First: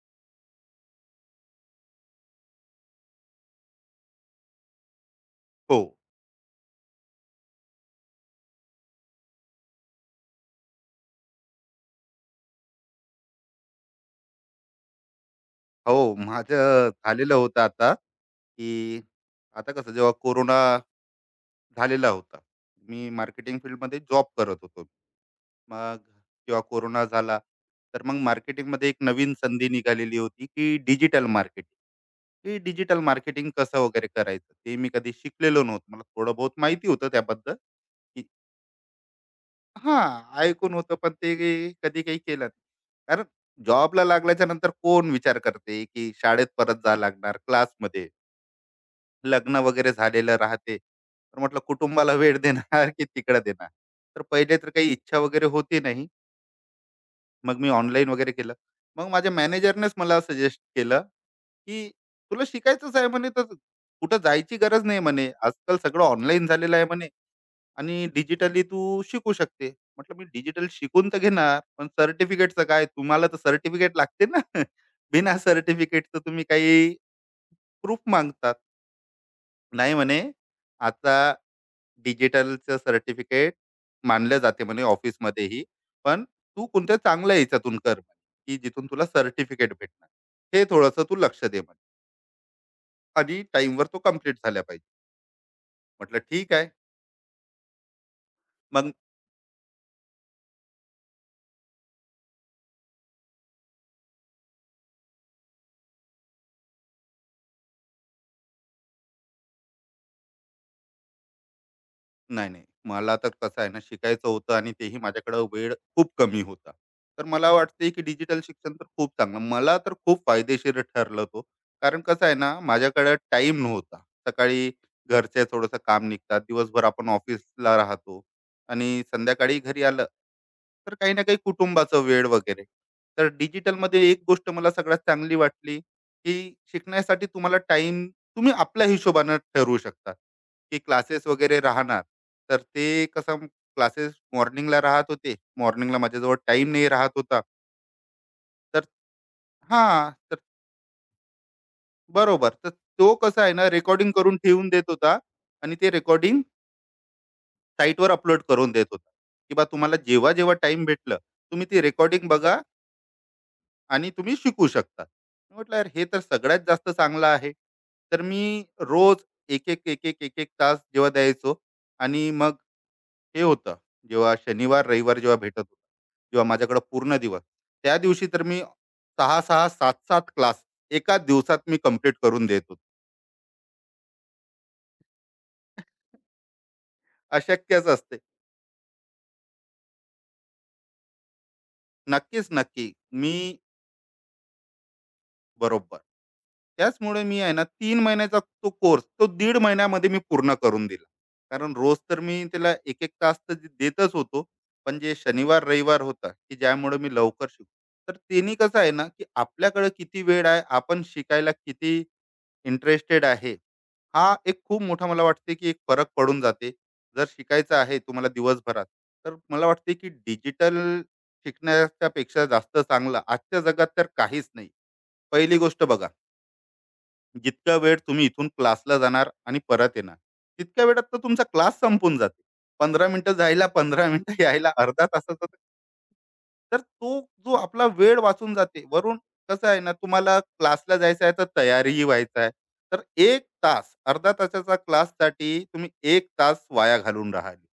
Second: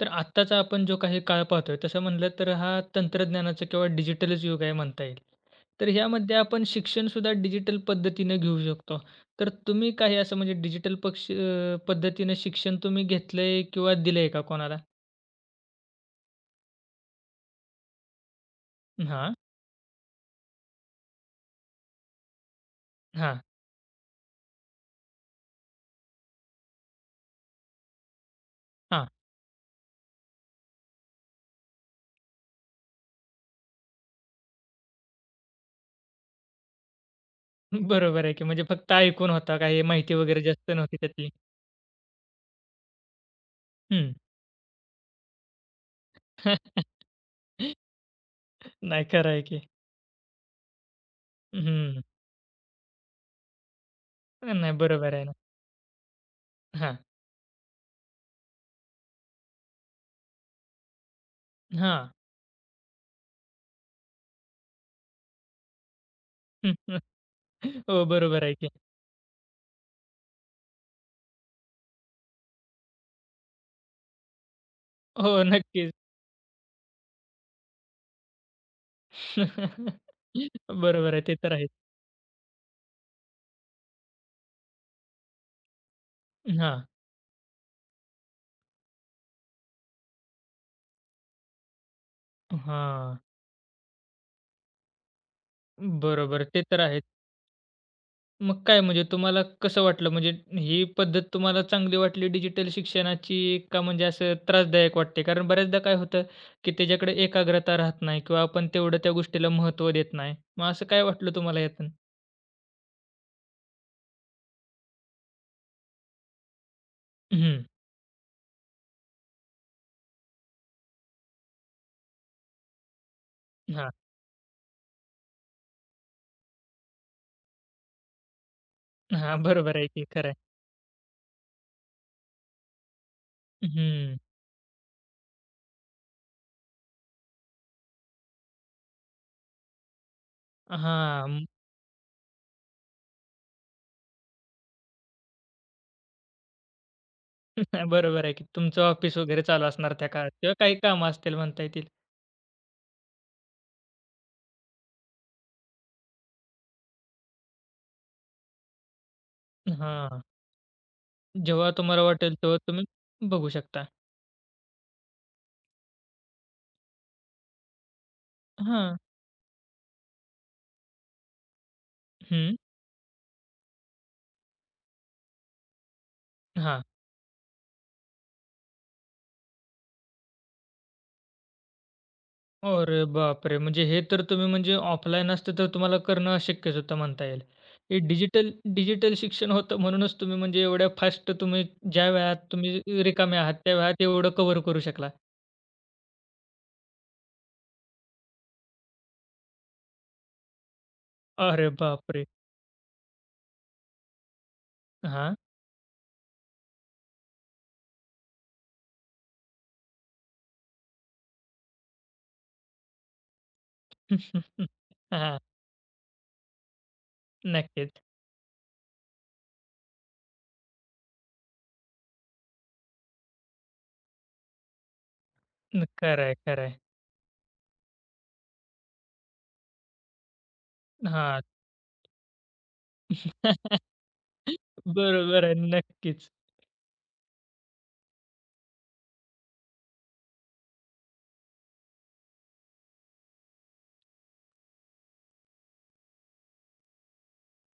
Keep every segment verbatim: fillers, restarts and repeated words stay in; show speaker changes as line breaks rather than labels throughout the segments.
तर आत्ताचा आपण जो काही काळ पाहतोय, तसं म्हटलं तर हा तंत्रज्ञानाचा किंवा डिजिटलच युग आहे म्हणता येईल.
हो.
तर ह्यामध्ये आपण शिक्षणसुद्धा डिजिटल पद्धतीने घेऊ शकतो. तर तुम्ही काही असं म्हणजे डिजिटल पक्ष अ, पद्धतीने शिक्षण तुम्ही घेतलंय किंवा दिलंय का कोणाला?
हो, माझं झालेलं होतं आता, की
हां,
आता कसं जेव्हा कोरोना झालेला होता. मी
हां,
मार्केटिंग फील्डमध्ये जॉब करत होतो. मग जेव्हा कोरोना झाला, तर मग मार्केटिंगमध्ये एक
हां.
नवीन संधी निघालेली होती, की डिजिटल मार्केटिंग. की डिजिटल मार्केटिंग कसं वगैरे करायचं, ते मी कधी शिकलेलो नव्हतं. मला थोडं बहुत माहिती होतं त्याबद्दल, की
बरोबर आहे की म्हणजे फक्त ऐकून होता, काही माहिती
हां,
वगैरे जास्त
ऐकून होतं
नव्हती
पण
त्यातली.
ते काही- कधी काही केलं नाही. कारण जॉबला
हं.
लागल्याच्या नंतर कोण विचार करते, की शाळेत परत जावं लागणार, क्लासमध्ये,
नाही, खरं आहे
लग्न
की.
वगैरे झालेलं राहते. तर म्हटलं
हं.
कुटुंबाला वेळ देणार की तिकडे देणार? तर पहिले तर
नाही,
काही
बरोबर
इच्छा
आहे ना.
वगैरे होती नाही.
हां,
मग मी ऑनलाईन वगैरे केलं. मग माझ्या मॅनेजरनेच मला सजेस्ट केलं, की
हां.
"तुला शिकायचंच आहे म्हणे तर कुठं जायची गरज नाही म्हणे. आजकाल सगळं ऑनलाईन झालेलं आहे म्हणे.
हो,
आणि
बरोबर आहे
डिजिटली
की.
तू शिकू शकते. म्हटलं मी डिजिटल शिकून तर घेणार, पण सर्टिफिकेटचं काय? तुम्हाला तर सर्टिफिकेट लागते ना.
हो,
बिना
नक्कीच.
सर्टिफिकेटचं तुम्ही काही प्रूफ मागतात. नाही म्हणे,
बरोबर
आता
आहे. ते तर आहेच.
डिजिटलचं सर्टिफिकेट मानलं जाते म्हणे ऑफिसमध्येही. पण तू
हां,
कोणत्या चांगल्या याच्यातून कर, म्हणे, की जिथून तुला सर्टिफिकेट भेटणार. हे थोडंसं तू लक्ष दे म्हणे
हां.
आणि टाईमवर तो कंप्लीट झाला पाहिजे. म्हटलं
बरोबर.
ठीक
ते
आहे.
तर आहेच. मग काय
मग
म्हणजे तुम्हाला कसं वाटलं? म्हणजे ही पद्धत तुम्हाला चांगली वाटली डिजिटल शिक्षणाची का म्हणजे असं त्रासदायक वाटते? कारण बऱ्याचदा काय होतं, की त्याच्याकडे एकाग्रता राहत नाही किंवा आपण तेवढं त्या गोष्टीला महत्त्व देत नाही. मग असं काय वाटलं तुम्हाला यातून?
नाही, नाही. मला तर कसं आहे ना, शिकायचं होतं आणि तेही माझ्याकडं वेळ खूप कमी होता. तर मला
हं.
वाटतंय की डिजिटल शिक्षण तर खूप चांगलं. मला तर खूप फायदेशीर ठरलं तो. कारण कसं आहे ना, माझ्याकडं टाईम
हां.
नव्हता. सकाळी घरचे थोडंसं काम निघतात. दिवसभर आपण ऑफिसला राहतो आणि
हां.
संध्याकाळी
बरोबर
घरी
आहे
आलं,
की, खरं आहे.
तर काही ना काही कुटुंबाचं वेळ वगैरे. तर डिजिटलमध्ये
हं.
एक गोष्ट मला सगळ्यात चांगली वाटली, की शिकण्यासाठी तुम्हाला टाईम तुम्ही आपल्या हिशोबानं ठरवू शकता. की क्लासेस
हां.
वगैरे राहणार तर ते कसं क्लासेस मॉर्निंगला राहत होते मॉर्निंगला माझ्याजवळ टाइम नाही राहत होता
बरोबर आहे की
तर
तुमचं ऑफिस वगैरे चालू असणार त्या
हां
काळात
तर
किंवा काही कामं असतील म्हणता येतील.
बरोबर तर तो कसा आहे ना रेकॉर्डिंग करून ठेवून देत होता आणि ते रेकॉर्डिंग साईटवर अपलोड करून देत होता की बा तुम्हाला
हां.
जेव्हा जेव्हा टाइम भेटलं तुम्ही
जेव्हा
ती
तुम्हाला
रेकॉर्डिंग
वाटेल तेव्हा
बघा
तुम्ही बघू शकता.
आणि तुम्ही शिकू शकता मी म्हटलं यार हे तर सगळ्यात जास्त चांगलं आहे तर मी
हां.
रोज एक एक एक एक एक एक तास जेव्हा द्यायचो आणि मग
हं.
हे होतं जेव्हा शनिवार रविवार जेव्हा भेटत होता जेव्हा माझ्याकडे
हां.
पूर्ण दिवस त्या दिवशी तर मी सहा सहा सात सात क्लास एका दिवसात मी कम्प्लीट करून देत होतो
अरे बापरे! म्हणजे हे तर तुम्ही म्हणजे ऑफलाईन असतं तर तुम्हाला करणं अशक्यच होतं म्हणता येईल.
अशक्यच
हे
असते
डिजिटल डिजिटल शिक्षण होतं म्हणूनच तुम्ही म्हणजे एवढ्या फास्ट तुम्ही ज्या वेळात
नक्कीच
तुम्ही
नक्की मी
रिकामे आहात त्या वेळात एवढं कव्हर करू शकला.
बरोबर त्याचमुळे मी आहे ना तीन महिन्याचा तो कोर्स, तो दीड महिन्यामध्ये मी पूर्ण करून दिला.
अरे
कारण रोज तर
बापरे!
मी त्याला एक 1 तास तर दे- देतच होतो. पण जे
हां.
शनिवार, रविवार होता, की ज्यामुळे मी लवकर शिकलो. तर त्यांनी कसं आहे ना, की आपल्याकडे किती वेळ आहे, आपण शिकायला किती इंटरेस्टेड आहे, हा एक खूप मोठा मला
हां.
वाटते, की एक फरक पडून जाते. जर शिकायचं आहे
नक्कीच.
तुम्हाला दिवसभरात, तर मला वाटते, की डिजिटल शिकण्याच्यापेक्षा जास्त चांगलं आजच्या जगात तर काहीच नाही. पहिली गोष्ट बघा,
खरं आहे, खरं आहे.
जितका वेळ तुम्ही इथून क्लासला जाणार आणि परत येणार तितक्या वेळात तर तुमचा
हां.
क्लास संपून जाते पंधरा मिनिटं जायला पंधरा मिनिटं यायला अर्धा तासाचा
बरोबर
तर
आहे. नक्कीच.
तर तो जो आपला वेळ वाचून जाते वरून कसं आहे ना तुम्हाला क्लासला जायचं आहे तर तयारीही व्हायचं आहे तर एक तास अर्धा तासाचा क्लाससाठी तुम्ही एक तास वाया घालून राहिले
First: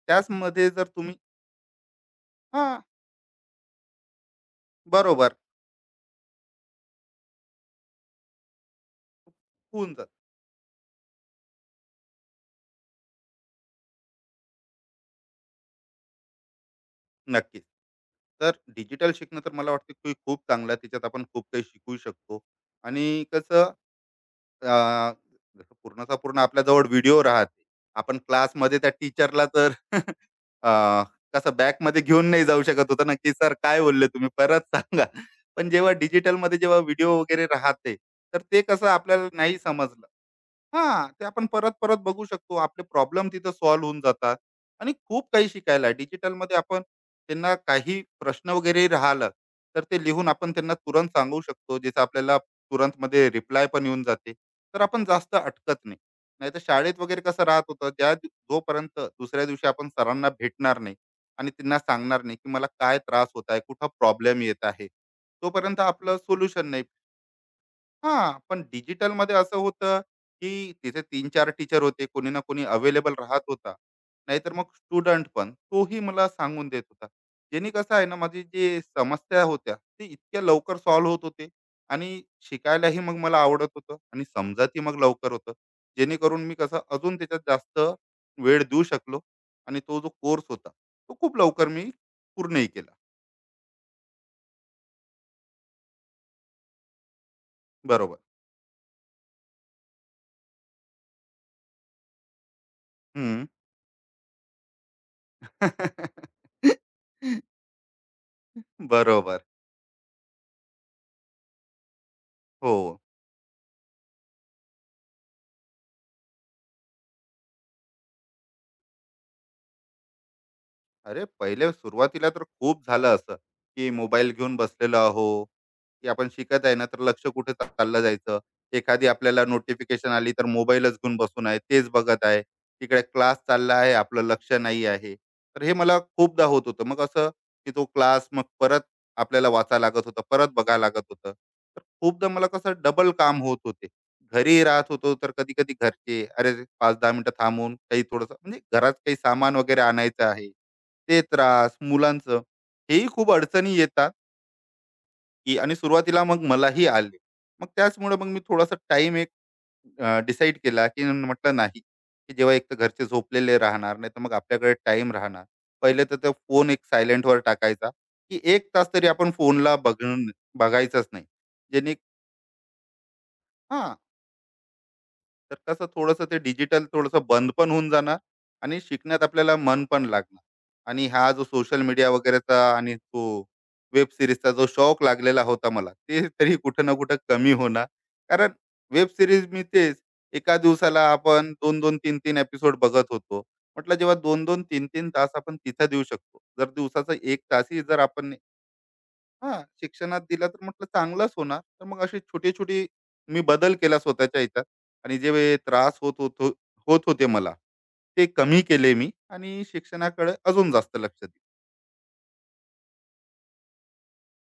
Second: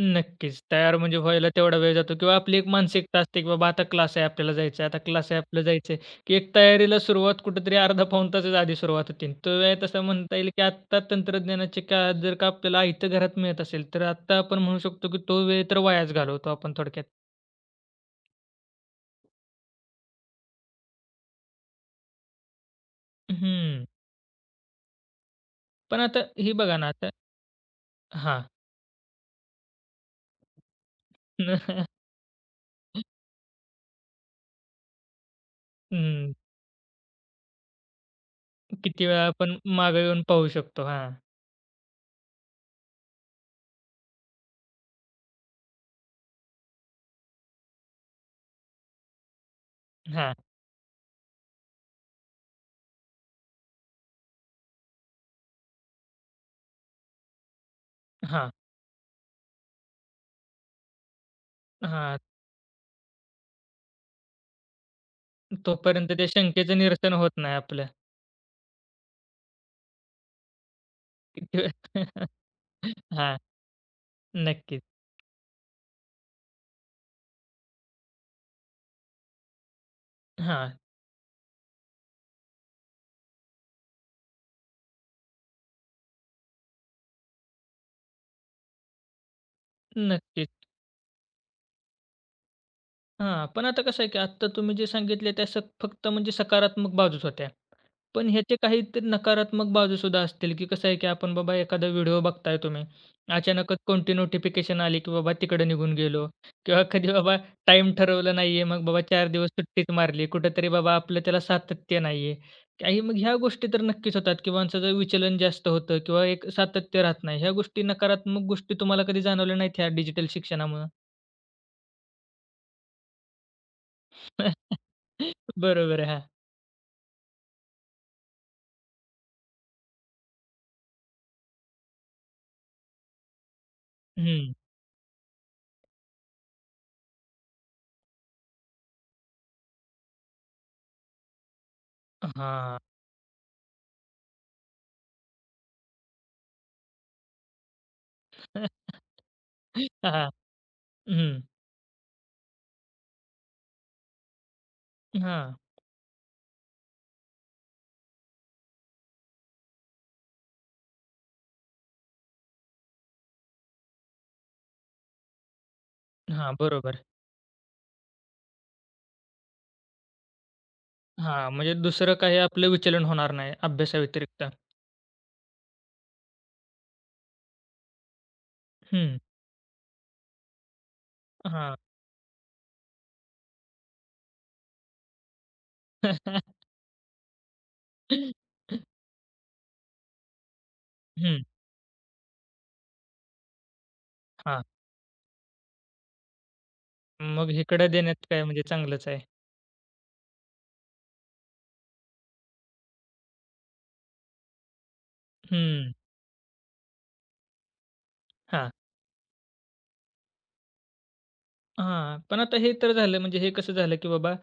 नक्कीच.
त्याचमध्ये जर
तयार
तुम्ही
म्हणजे व्हायला तेवढा वेळ जातो किंवा आपली
हा
एक मानसिकता असते, की बाबा आता क्लास आहे आपल्याला जायचं आहे, आता क्लास
बरोबर
आहे आपल्याला जायचं आहे, की एक तयारीला सुरुवात कुठेतरी अर्धा पाऊण तासाच्या आधी सुरुवात होते. तो वेळ
होऊन
तसा
जात
म्हणता येईल, की आत्ता तंत्रज्ञानाच्या काळात जर का आपल्याला आयतं घरात मिळत असेल, तर आत्ता आपण म्हणू शकतो, की तो वेळ तर वायाच घालवतो आपण थोडक्यात.
नक्कीच. तर डिजिटल शिकणं तर मला वाटतं की खूप चांगलं आहे. त्याच्यात आपण खूप काही शिकू शकतो आणि कसं,
हं.
अ, जसं
पण
पूर्णचा
आता
पूर्ण
हे बघा ना
आपल्याजवळ
आता
व्हिडिओ राहते. आपण
हां.
क्लासमध्ये त्या टीचरला तर अ, कसं बॅगमध्ये घेऊन नाही जाऊ शकत होतो ना, की "सर काय बोलले तुम्ही परत सांगा." पण जेव्हा
हं.
डिजिटलमध्ये जेव्हा व्हिडिओ वगैरे राहते, तर ते कसं
किती वेळा
आपल्याला
आपण
नाही
मागे
समजलं
येऊन पाहू शकतो.
हा
हां.
ते आपण परत-परत बघू शकतो. आपले प्रॉब्लेम तिथं सॉल्व्ह होऊन जातात आणि खूप काही शिकायला आहे. डिजिटलमध्ये आपण त्यांना काही प्रश्न वगैरे राहिलं, तर ते लिहून
हां.
आपण त्यांना तुरंत सांगू शकतो. ज्याचा आपल्याला तुरंतमध्ये रिप्लाय पण येऊन जाते. तर आपण जास्त अटकत नाही नाहीतर शाळेत वगैरे कसं राहत होतं ज्या दिव-
हां.
जोपर्यंत दुसऱ्या दिवशी आपण सरांना भेटणार नाही आणि त्यांना
हां.
सांगणार नाही की मला काय त्रास होत आहे कुठं प्रॉब्लेम येत आहे तोपर्यंत
तोपर्यंत
आपलं
त्या
सोल्युशन
शंकेचं
नाही
निरसन होत नाही आपलं.
हां, पण डिजिटलमध्ये असं होतं, की तिथे तीन चार
किती वेळ?
टीचर होते. कोणी ना कोणी अवेलेबल
हा,
राहत होता. नाहीतर मग
नक्कीच.
स्टुडंट पण, तोही मला सांगून देत होता. ज्याने कसं आहे ना, माझी जी समस्या होत्या, ते इतक्या
हा,
लवकर सॉल्व्ह होत होते आणि शिकायलाही मग मला आवडत होतं आणि समजतही मग लवकर होतं. जेणेकरून मी कसं अजून त्याच्यात जास्त वेळ देऊ शकलो आणि तो जो कोर्स
नक्की.
होता, तो खूप लवकर मी पूर्णही केला.
हां, पण आता कसं आहे, की आत्ता तुम्ही जे सांगितले त्या सक फक्त म्हणजे सकारात्मक बाजूच होत्या.
बरोबर.
पण ह्याचे काहीतरी नकारात्मक बाजूसुद्धा असतील, की कसं आहे, की आपण बाबा एखादा व्हिडिओ बघताय तुम्ही.
हं.
अचानकच कोणती नोटिफिकेशन आली, की बाबा तिकडं निघून गेलो किंवा कधी बाबा टाईम ठरवलं नाहीये, मग बाबा चार
बरोबर.
दिवस सुट्टीच मारली. कुठेतरी बाबा आपलं त्याला सातत्य नाहीये.
हो.
काही मग ह्या गोष्टी तर नक्कीच होतात, की माणसाचं विचलन जास्त होतं किंवा एक सातत्य राहत नाही. ह्या गोष्टी नकारात्मक गोष्टी तुम्हाला कधी जाणवल्या नाहीत ह्या डिजिटल शिक्षणामुळं?
अरे पहिले सुरुवातीला तर खूप झालं असं की मोबाईल घेऊन बसलेलो आहो
बरोबर
की
आहे.
आपण शिकत आहे ना तर लक्ष कुठे चाललं जायचं एखादी आपल्याला नोटिफिकेशन आली तर मोबाईलच घेऊन बसून आहे तेच बघत आहे तिकडे क्लास चालला आहे आपलं लक्ष
हं,
नाही आहे तर हे मला खूपदा होत होतं मग असं की तो क्लास मग परत आपल्याला वाचा लागत होता परत बघा लागत होतं तर खूपदा मला कसं
हां.
डबल काम होत होते घरी राहत होतो तर कधी कधी घरचे अरे पाच दहा मिनिटं थांबून काही थोडंसं म्हणजे घरात काही सामान वगैरे आणायचं
हां,
आहे ते
हं,
त्रास, मुलांचं, हेही खूप अडचणी येतात,
हां,
की आणि सुरुवातीला मग मलाही आले. मग त्याचमुळे मग मी थोडासा टाइम एक अ, डिसाईड केला, की म्हटलं नाही, की जेव्हा एक तर घरचे झोपलेले राहणार, नाहीतर मग आपल्याकडे टाईम राहणार. पहिले तर तो
हां,
फोन एक
बरोबर.
सायलेंटवर टाकायचा, की एक तास तरी आपण फोनला बघून बघायचंच नाही.
हां, म्हणजे
ज्याने
दुसरं काही आपलं विचलन होणार नाही
हां,
अभ्यासाव्यतिरिक्त.
तर कसं थोडंसं ते डिजिटल थोडंसं बंद पण होऊन जाणार आणि
हं,
शिकण्यात आपल्याला मन पण लागणार आणि हा जो
हां.
सोशल मीडिया वगैरेचा आणि तो वेब सिरीजचा जो शौक लागलेला होता मला ते तरी कुठं ना कुठं कमी होणार कारण वेब सिरीज मी तेच एका दिवसाला
हं,
आपण दोन दोन तीन तीन एपिसोड बघत होतो म्हटलं जेव्हा दोन दोन
हां.
तीन तीन तास आपण तिथं देऊ शकतो जर दिवसाचा एक
मग
तासही
इकडं
जर
देण्यात
आपण
काय म्हणजे चांगलंच आहे.
हां, शिक्षणात दिला तर म्हटलं चांगलंच होणार. तर मग अशी छोटी-छोटी मी बदल केला स्वतःच्या ह्याच्यात आणि जे
हं,
त्रास होत होतो होत होते मला, ते कमी
हां.
केले मी आणि शिक्षणाकडे अजून जास्त लक्ष दिलं.
हां, पण आता हे तर झालं म्हणजे हे कसं झालं, की बाबा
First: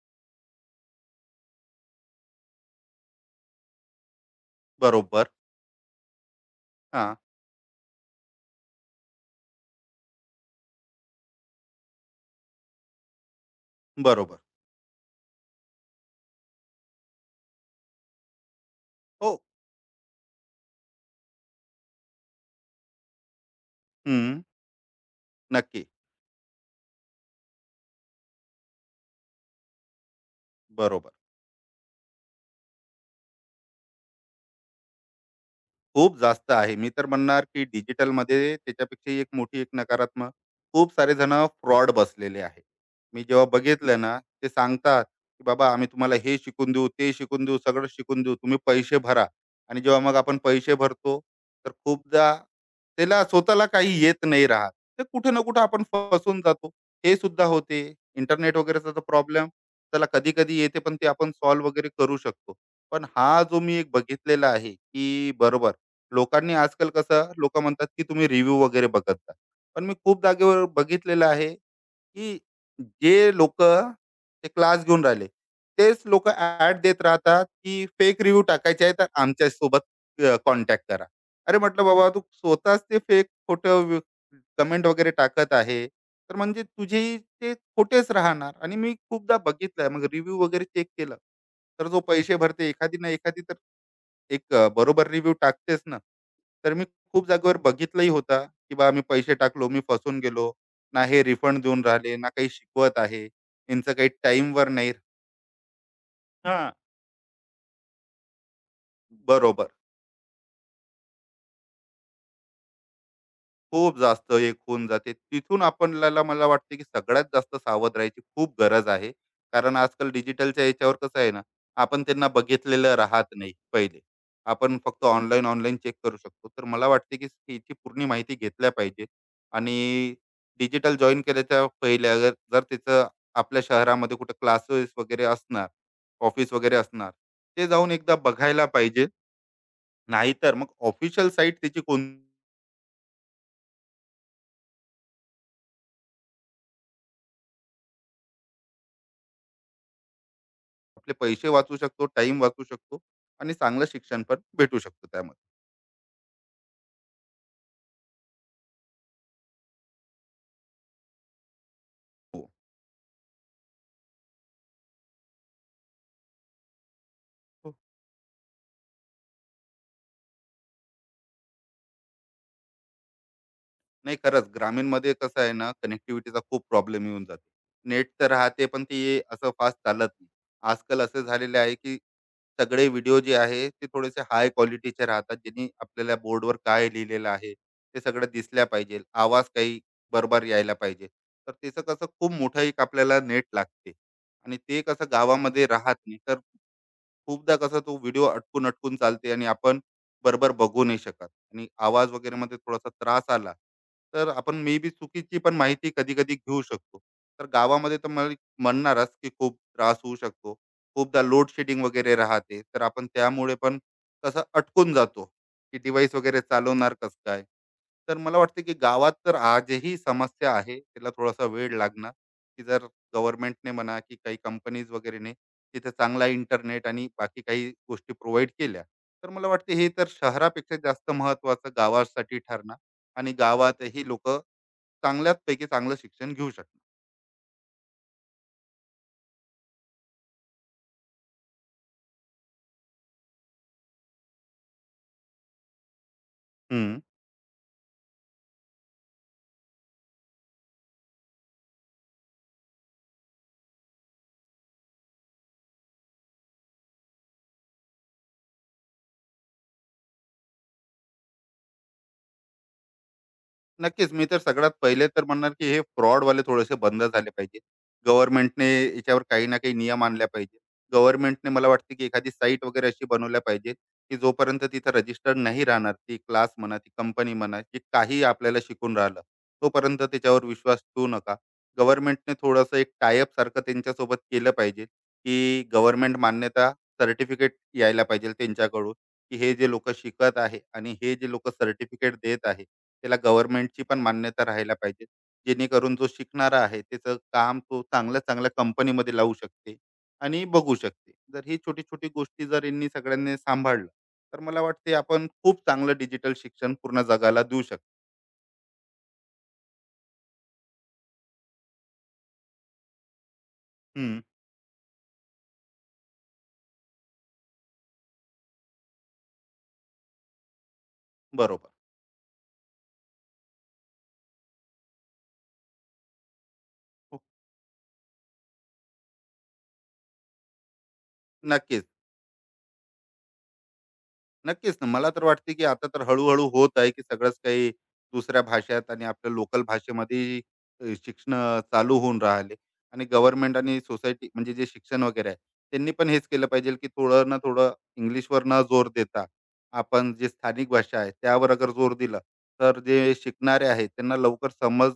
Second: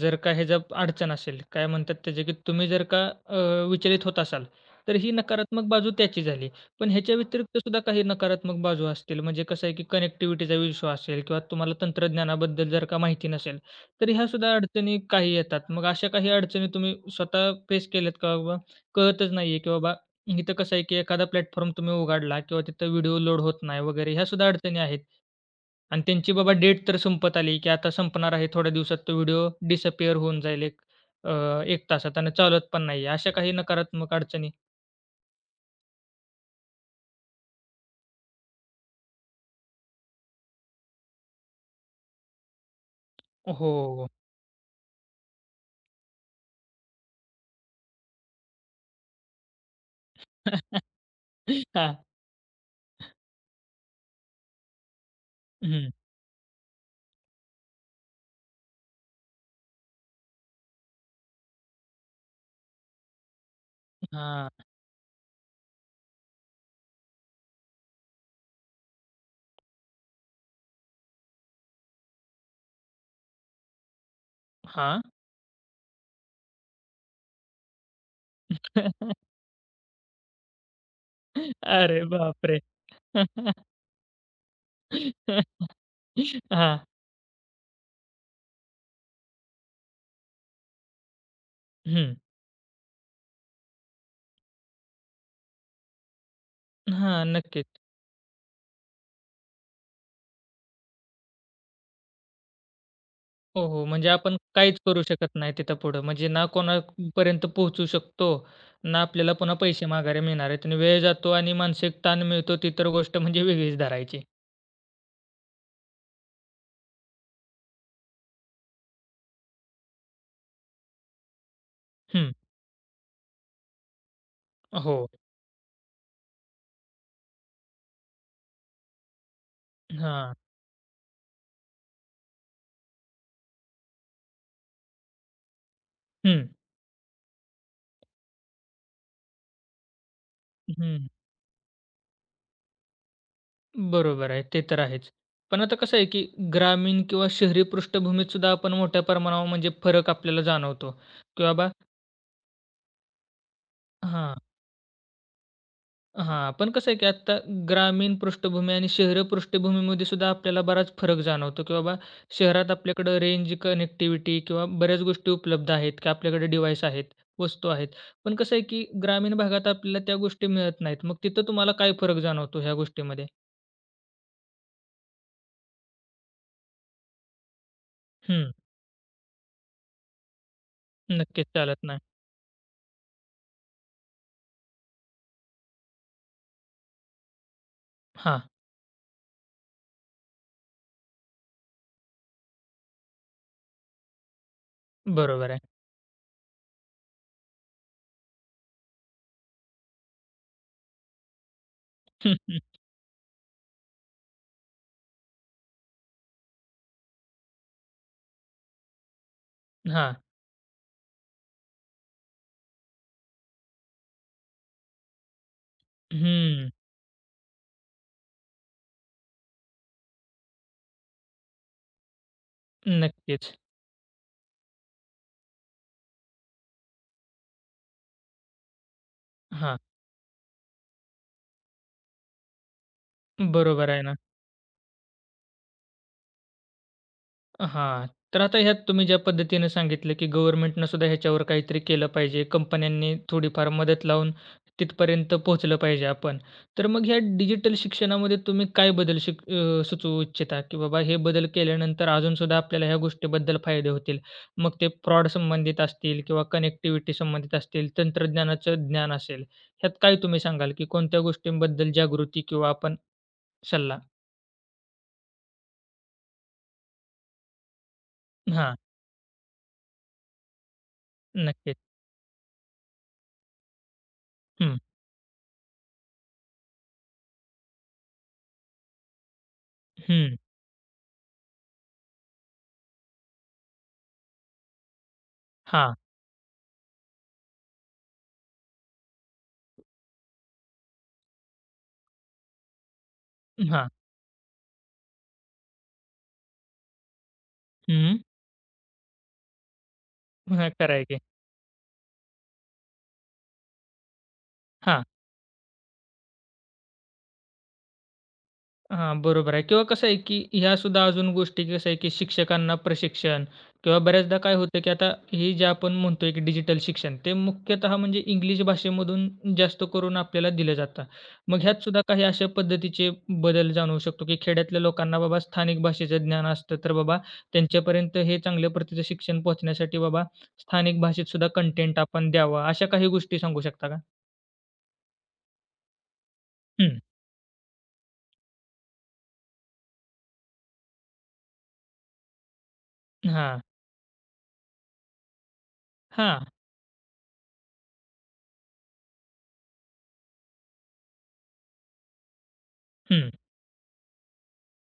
जर का ह्याच्या अडचण असेल, काय म्हणतात त्याचे, की तुम्ही जर का अ, विचलित होत असाल, तर ही
बरोबर.
नकारात्मक बाजू त्याची झाली. पण
हां,
ह्याच्या व्यतिरिक्त सुद्धा काही नकारात्मक बाजू असतील. म्हणजे कसं आहे, की कनेक्टिव्हिटीचा इश्यू असेल किंवा तुम्हाला तंत्रज्ञानाबद्दल जर का माहिती नसेल, तर ह्या
बरोबर.
सुद्धा अडचणी काही येतात. मग अशा काही अडचणी तुम्ही स्वतः फेस केल्यात का बाबा कळतच
हो.
नाहीये, की बाबा इथं कसं आहे, की एखादा प्लॅटफॉर्म तुम्ही उघडला किंवा तिथं व्हिडिओ लोड होत नाही वगैरे ह्या
हं,
सुद्धा अडचणी आहेत.
नक्की.
आणि त्यांची बाबा डेट तर संपत आली, की आता संपणार आहे. थोड्या दिवसात तो व्हिडिओ डिसअपिअर होऊन जाईल एक
बरोबर.
अ, एक तासात आणि चालत पण नाही आहे. अशा काही नकारात्मक अडचणी.
खूप जास्त आहे. मी तर म्हणणार की डिजिटलमध्ये त्याच्यापेक्षा एक मोठी एक नकारात्मक खूप सारे जण फ्रॉड बसलेले आहे. मी जेव्हा बघितलं
हो.
ना, ते सांगतात की "बाबा आम्ही तुम्हाला हे शिकून देऊ, ते शिकून देऊ, सगळं शिकून देऊ. तुम्ही पैसे भरा." आणि जेव्हा मग आपण पैसे भरतो, तर
हां.
खूपदा त्याला स्वतःला काही येत नाही राहत. तर कुठे ना कुठे आपण
हं.
फसून जातो. हे सुद्धा होते. इंटरनेट वगैरेचा तर प्रॉब्लेम त्याला कधी-कधी येते, पण ते आपण सॉल्व्ह वगैरे करू शकतो. पण हा जो मी एक बघितलेला
हां.
आहे, की बरोबर लोकांनी आजकाल कसं लोक म्हणतात की तुम्ही रिव्ह्यू वगैरे बघत जा. पण मी खूप जागेवर बघितलेलं आहे की जे लोक ते क्लास
हां.
घेऊन राहिले तेच लोक ऍड देत राहतात की फेक रिव्ह्यू टाकायचे आहे तर आमच्या सोबत कॉन्टॅक्ट करा अरे म्हटलं
अरे
बाबा तू
बापरे!
स्वतःच ते फेक खोटं कमेंट वगैरे टाकत आहे तर म्हणजे
हां.
तुझे ते खोटेच राहणार आणि मी खूपदा बघितलंय मग रिव्ह्यू वगैरे चेक केलं तर जो
हं.
पैसे भरते एखादी ना एखादी तर एक अ, बरोबर रिव्ह्यू टाकतेच ना. तर मी
हां.
खूप जागेवर
नक्कीच.
बघितलंही होता, की बा मी पैसे टाकलो, मी फसून गेलो. ना हे रिफंड देऊन राहिले, ना काही शिकवत आहे.
हो, हो.
यांचं काही
म्हणजे आपण
टाईमवर
काहीच
नाही
करू शकत नाही तिथं पुढं. म्हणजे ना
हां,
कोणापर्यंत पोहोचू शकतो, ना आपल्याला पुन्हा
बरोबर.
पैसे माघारी मिळणार आहेत आणि वेळ जातो आणि मानसिक ताण मिळतो, ती तर गोष्ट म्हणजे वेगळीच
खूप
धरायची.
जास्त एक होऊन जाते. तिथून आपल्याला मला वाटते, की सगळ्यात जास्त सावध राहायची खूप गरज आहे. कारण आजकाल डिजिटलच्या याच्यावर कसं आहे ना, आपण त्यांना
हं.
बघितलेलं राहत नाही पहिले. आपण
हो.
फक्त ऑनलाईन, ऑनलाईन चेक करू शकतो. तर मला वाटते, की याची पूर्ण माहिती घेतल्या पाहिजे आणि
हां.
डिजिटल जॉइन केल्याच्या पहिले अगर जर तिचं आपल्या शहरामध्ये कुठे क्लासेस वगैरे असणार,
हं.
ऑफिस वगैरे असणार, ते जाऊन एकदा बघायला पाहिजे. नाहीतर मग
हं.
ऑफिशियल साईट त्याची कोण
बरोबर आहे. ते तर आहेच. पण आता कसं आहे, की ग्रामीण किंवा शहरी पृष्ठभूमीत सुद्धा आपण मोठ्या प्रमाणावर म्हणजे फरक आपल्याला जाणवतो,
आपले
की
पैसे
बाबा
वाचू शकतो, टाइम वाचू शकतो आणि चांगलं शिक्षण
हां.
पण भेटू शकतो त्यामध्ये.
हां, पण कसं आहे, की आता ग्रामीण पृष्ठभूमी आणि शहरी पृष्ठभूमीमध्ये सुद्धा आपल्याला बराच फरक जाणवतो, की बाबा
हो.
शहरात आपल्याकडं रेंज, कनेक्टिव्हिटी किंवा बऱ्याच गोष्टी उपलब्ध आहेत, की आपल्याकडे डिव्हाइस आहेत, वस्तू
हो.
आहेत. पण कसं आहे, की ग्रामीण भागात आपल्याला त्या गोष्टी मिळत नाहीत. मग तिथं तुम्हाला काय फरक जाणवतो ह्या गोष्टीमध्ये?
नाही खरंच ग्रामीणमध्ये कसं आहे ना कनेक्टिव्हिटीचा खूप प्रॉब्लेम येऊन जातो. नेट तर
हं,
राहते पण ते असं फास्ट चालत नाही. आजकाल असं
नक्कीच
झालेलं आहे
चालत
की
नाही.
सगळे व्हिडिओ जे आहे ते थोडेसे हाय क्वालिटीचे राहतात. ज्यांनी आपल्याला बोर्डवर काय लिहिलेलं आहे ते सगळं
हां,
दिसल्या पाहिजे. आवाज काही बरोबर यायला पाहिजे. तर त्याचं कसं खूप मोठं एक आपल्याला नेट लागते आणि ते कसं
बरोबर आहे.
गावामध्ये राहत नाही तर खूपदा कसा तो व्हिडिओ अटकून अटकून चालते आणि आपण बरोबर बघू नाही शकत आणि आवाज वगैरे मध्ये थोडासा त्रास आला तर आपण मे बी चुकीची पण माहिती कधी कधी घेऊ शकतो तर गावामध्ये तर मला म्हणणारच की खूप त्रास
हां.
होऊ शकतो खूपदा लोड शेडिंग वगैरे राहते तर आपण त्यामुळे पण कसं अटकून जातो की डिव्हाइस वगैरे
हं,
चालवणार कसं काय तर मला वाटतं की गावात तर आजही समस्या आहे त्याला थोडासा वेळ लागणार की जर
नक्कीच.
गव्हर्नमेंटने म्हणा की काही कंपनीज वगैरेने तिथे चांगला इंटरनेट आणि बाकी काही गोष्टी प्रोव्हाइड केल्या तर मला वाटते
हां,
हे तर शहरापेक्षा जास्त महत्वाचं गावासाठी ठरणार आणि
बरोबर आहे
गावातही
ना.
लोक चांगल्याच पैकी चांगलं शिक्षण घेऊ
हां. तर आता ह्यात तुम्ही ज्या पद्धतीनं सांगितलं, की गव्हर्नमेंटनं सुद्धा ह्याच्यावर काहीतरी केलं पाहिजे. कंपन्यांनी थोडीफार मदत लावून तिथपर्यंत पोहोचलं पाहिजे आपण. तर
शकणार
मग ह्या डिजिटल शिक्षणामध्ये तुम्ही काय बदल शिक अ, सुचवू इच्छिता, की बाबा हे बदल केल्यानंतर अजून सुद्धा आपल्याला ह्या गोष्टीबद्दल फायदे होतील? मग ते फ्रॉड संबंधित असतील किंवा कनेक्टिव्हिटी संबंधित असतील, तंत्रज्ञानाचं ज्ञान असेल, ह्यात काय तुम्ही सांगाल, की कोणत्या गोष्टींबद्दल जागृती किंवा आपण सल्ला?
नक्कीच. मी तर सगळ्यात पहिले तर म्हणणार, की हे फ्रॉडवाले थोडेसे बंद झाले पाहिजे. गव्हर्नमेंटने
हां,
याच्यावर काही ना काही नियम आणल्या पाहिजे. गव्हर्नमेंटने मला
नक्कीच.
वाटते, की एखादी साईट वगैरे अशी बनवल्या पाहिजे, की जोपर्यंत
हं,
तिथं रजिस्टर्ड नाही राहणार, ती क्लास म्हणा, ती कंपनी म्हणा, की काही आपल्याला शिकून राहिलं, तोपर्यंत
हं.
त्याच्यावर विश्वास ठेवू नका. गव्हर्नमेंटने थोडंसं एक टाय सारखं त्यांच्यासोबत केलं पाहिजे, की
हां,
गव्हर्नमेंट मान्यता सर्टिफिकेट यायला पाहिजे त्यांच्याकडून, की हे जे लोकं शिकत आहे आणि हे जे लोकं सर्टिफिकेट देत आहे, त्याला गव्हर्नमेंटची
हां.
पण मान्यता राहायला पाहिजे जेणेकरून जो शिकणारा आहे त्याचं काम तो
हं.
चांगल्या चांगल्या कंपनीमध्ये लावू शकते आणि
हां,
बघू
खरं आहे
शकते
की.
जर ही छोटी छोटी गोष्टी जर यांनी सगळ्यांनी सांभाळलं तर मला वाटते
हां,
आपण खूप चांगलं डिजिटल शिक्षण पूर्ण जगाला देऊ शकतो
हां, बरोबर आहे किंवा कसं आहे की ह्यासुद्धा अजून गोष्टी कसं आहे की शिक्षकांना प्रशिक्षण किंवा
हम्म,
बऱ्याचदा काय होतं की आता हे जे आपण म्हणतोय की डिजिटल शिक्षण, ते मुख्यतः म्हणजे इंग्लिश भाषेमधून जास्त करून आपल्याला दिलं जातं. मग
बरोबर
ह्यातसुद्धा काही अशा पद्धतीचे बदल जाणवू शकतो की खेड्यातल्या लोकांना बाबा स्थानिक भाषेचं ज्ञान असतं, तर बाबा
हो,
त्यांच्यापर्यंत हे चांगल्या प्रतीचं शिक्षण पोहोचण्यासाठी बाबा स्थानिक भाषेतसुद्धा
नक्कीच
कंटेंट आपण द्यावा, अशा काही गोष्टी सांगू शकता का?
नक्कीच ना. मला तर वाटते, की आता तर हळू-हळू होत आहे,
हं.
की सगळंच काही दुसऱ्या भाषेत आणि आपल्या लोकल भाषेमध्ये अ, शिक्षणं चालू होऊन राहिले आणि गव्हर्नमेंट
हां,
आणि सोसायटी म्हणजे जे शिक्षण वगैरे आहे, त्यांनी पण हेच केलं
हां.
पाहिजे, की थोडं ना थोडं इंग्लिशवर न जोर देता, आपण जी स्थानिक भाषा आहे, त्यावर अगर जोर दिला, तर जे
हं.
शिकणारे आहेत, त्यांना लवकर समज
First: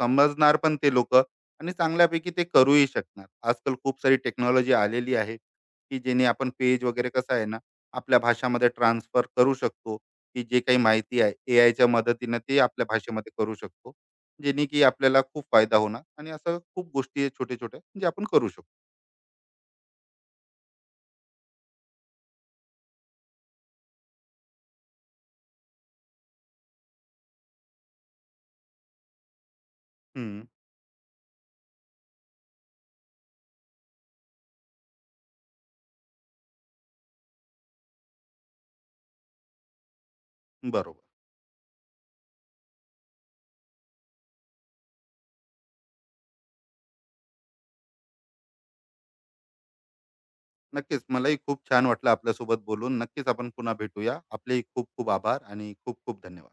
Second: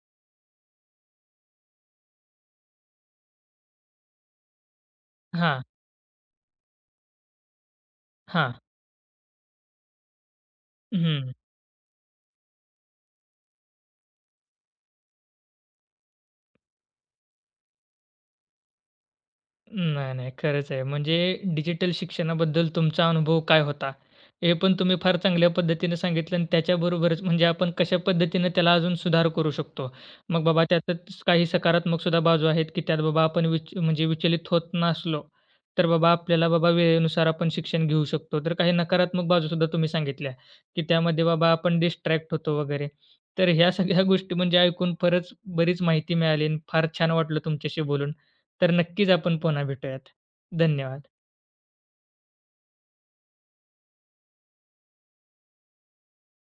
समजणार पण ते लोकं आणि चांगल्यापैकी ते करूही शकणार. आजकाल खूप सारी टेक्नॉलॉजी आलेली आहे,
हां,
की जेणे आपण पेज वगैरे कसं आहे ना आपल्या
हां.
भाषामध्ये ट्रान्सफर करू शकतो, की जे काही माहिती
हं.
आहे एआयच्या मदतीनं ते आपल्या भाषेमध्ये करू शकतो. जेणे की आपल्याला खूप फायदा होणार आणि असं खूप गोष्टी आहेत छोट्या-छोट्या जे आपण करू शकतो.
नाही, नाही. खरंच आहे. म्हणजे डिजिटल शिक्षणाबद्दल तुमचा अनुभव काय होता? हे पण तुम्ही फार चांगल्या पद्धतीने सांगितलं आणि त्याच्याबरोबरच म्हणजे आपण कशा पद्धतीने त्याला अजून सुधार करू शकतो.
हं,
मग बाबा त्यातच काही सकारात्मक सुद्धा बाजू आहेत, की त्यात बाबा आपण विच म्हणजे विचलित होत नसलो, तर बाबा आपल्याला बाबा वेळेनुसार आपण शिक्षण घेऊ शकतो. तर काही नकारात्मक बाजूसुद्धा तुम्ही सांगितल्या, की
बरोबर.
त्यामध्ये बाबा आपण डिस्ट्रॅक्ट होतो वगैरे. तर ह्या सगळ्या गोष्टी म्हणजे ऐकून फारच बरीच माहिती मिळाली आणि फार छान वाटलं तुमच्याशी बोलून. तर नक्कीच आपण पुन्हा भेटूयात. धन्यवाद.
नक्कीच मलाही खूप छान वाटलं आपल्यासोबत बोलून. नक्कीच आपण पुन्हा भेटूया. आपलेही खूप खूप आभार आणि खूप खूप धन्यवाद.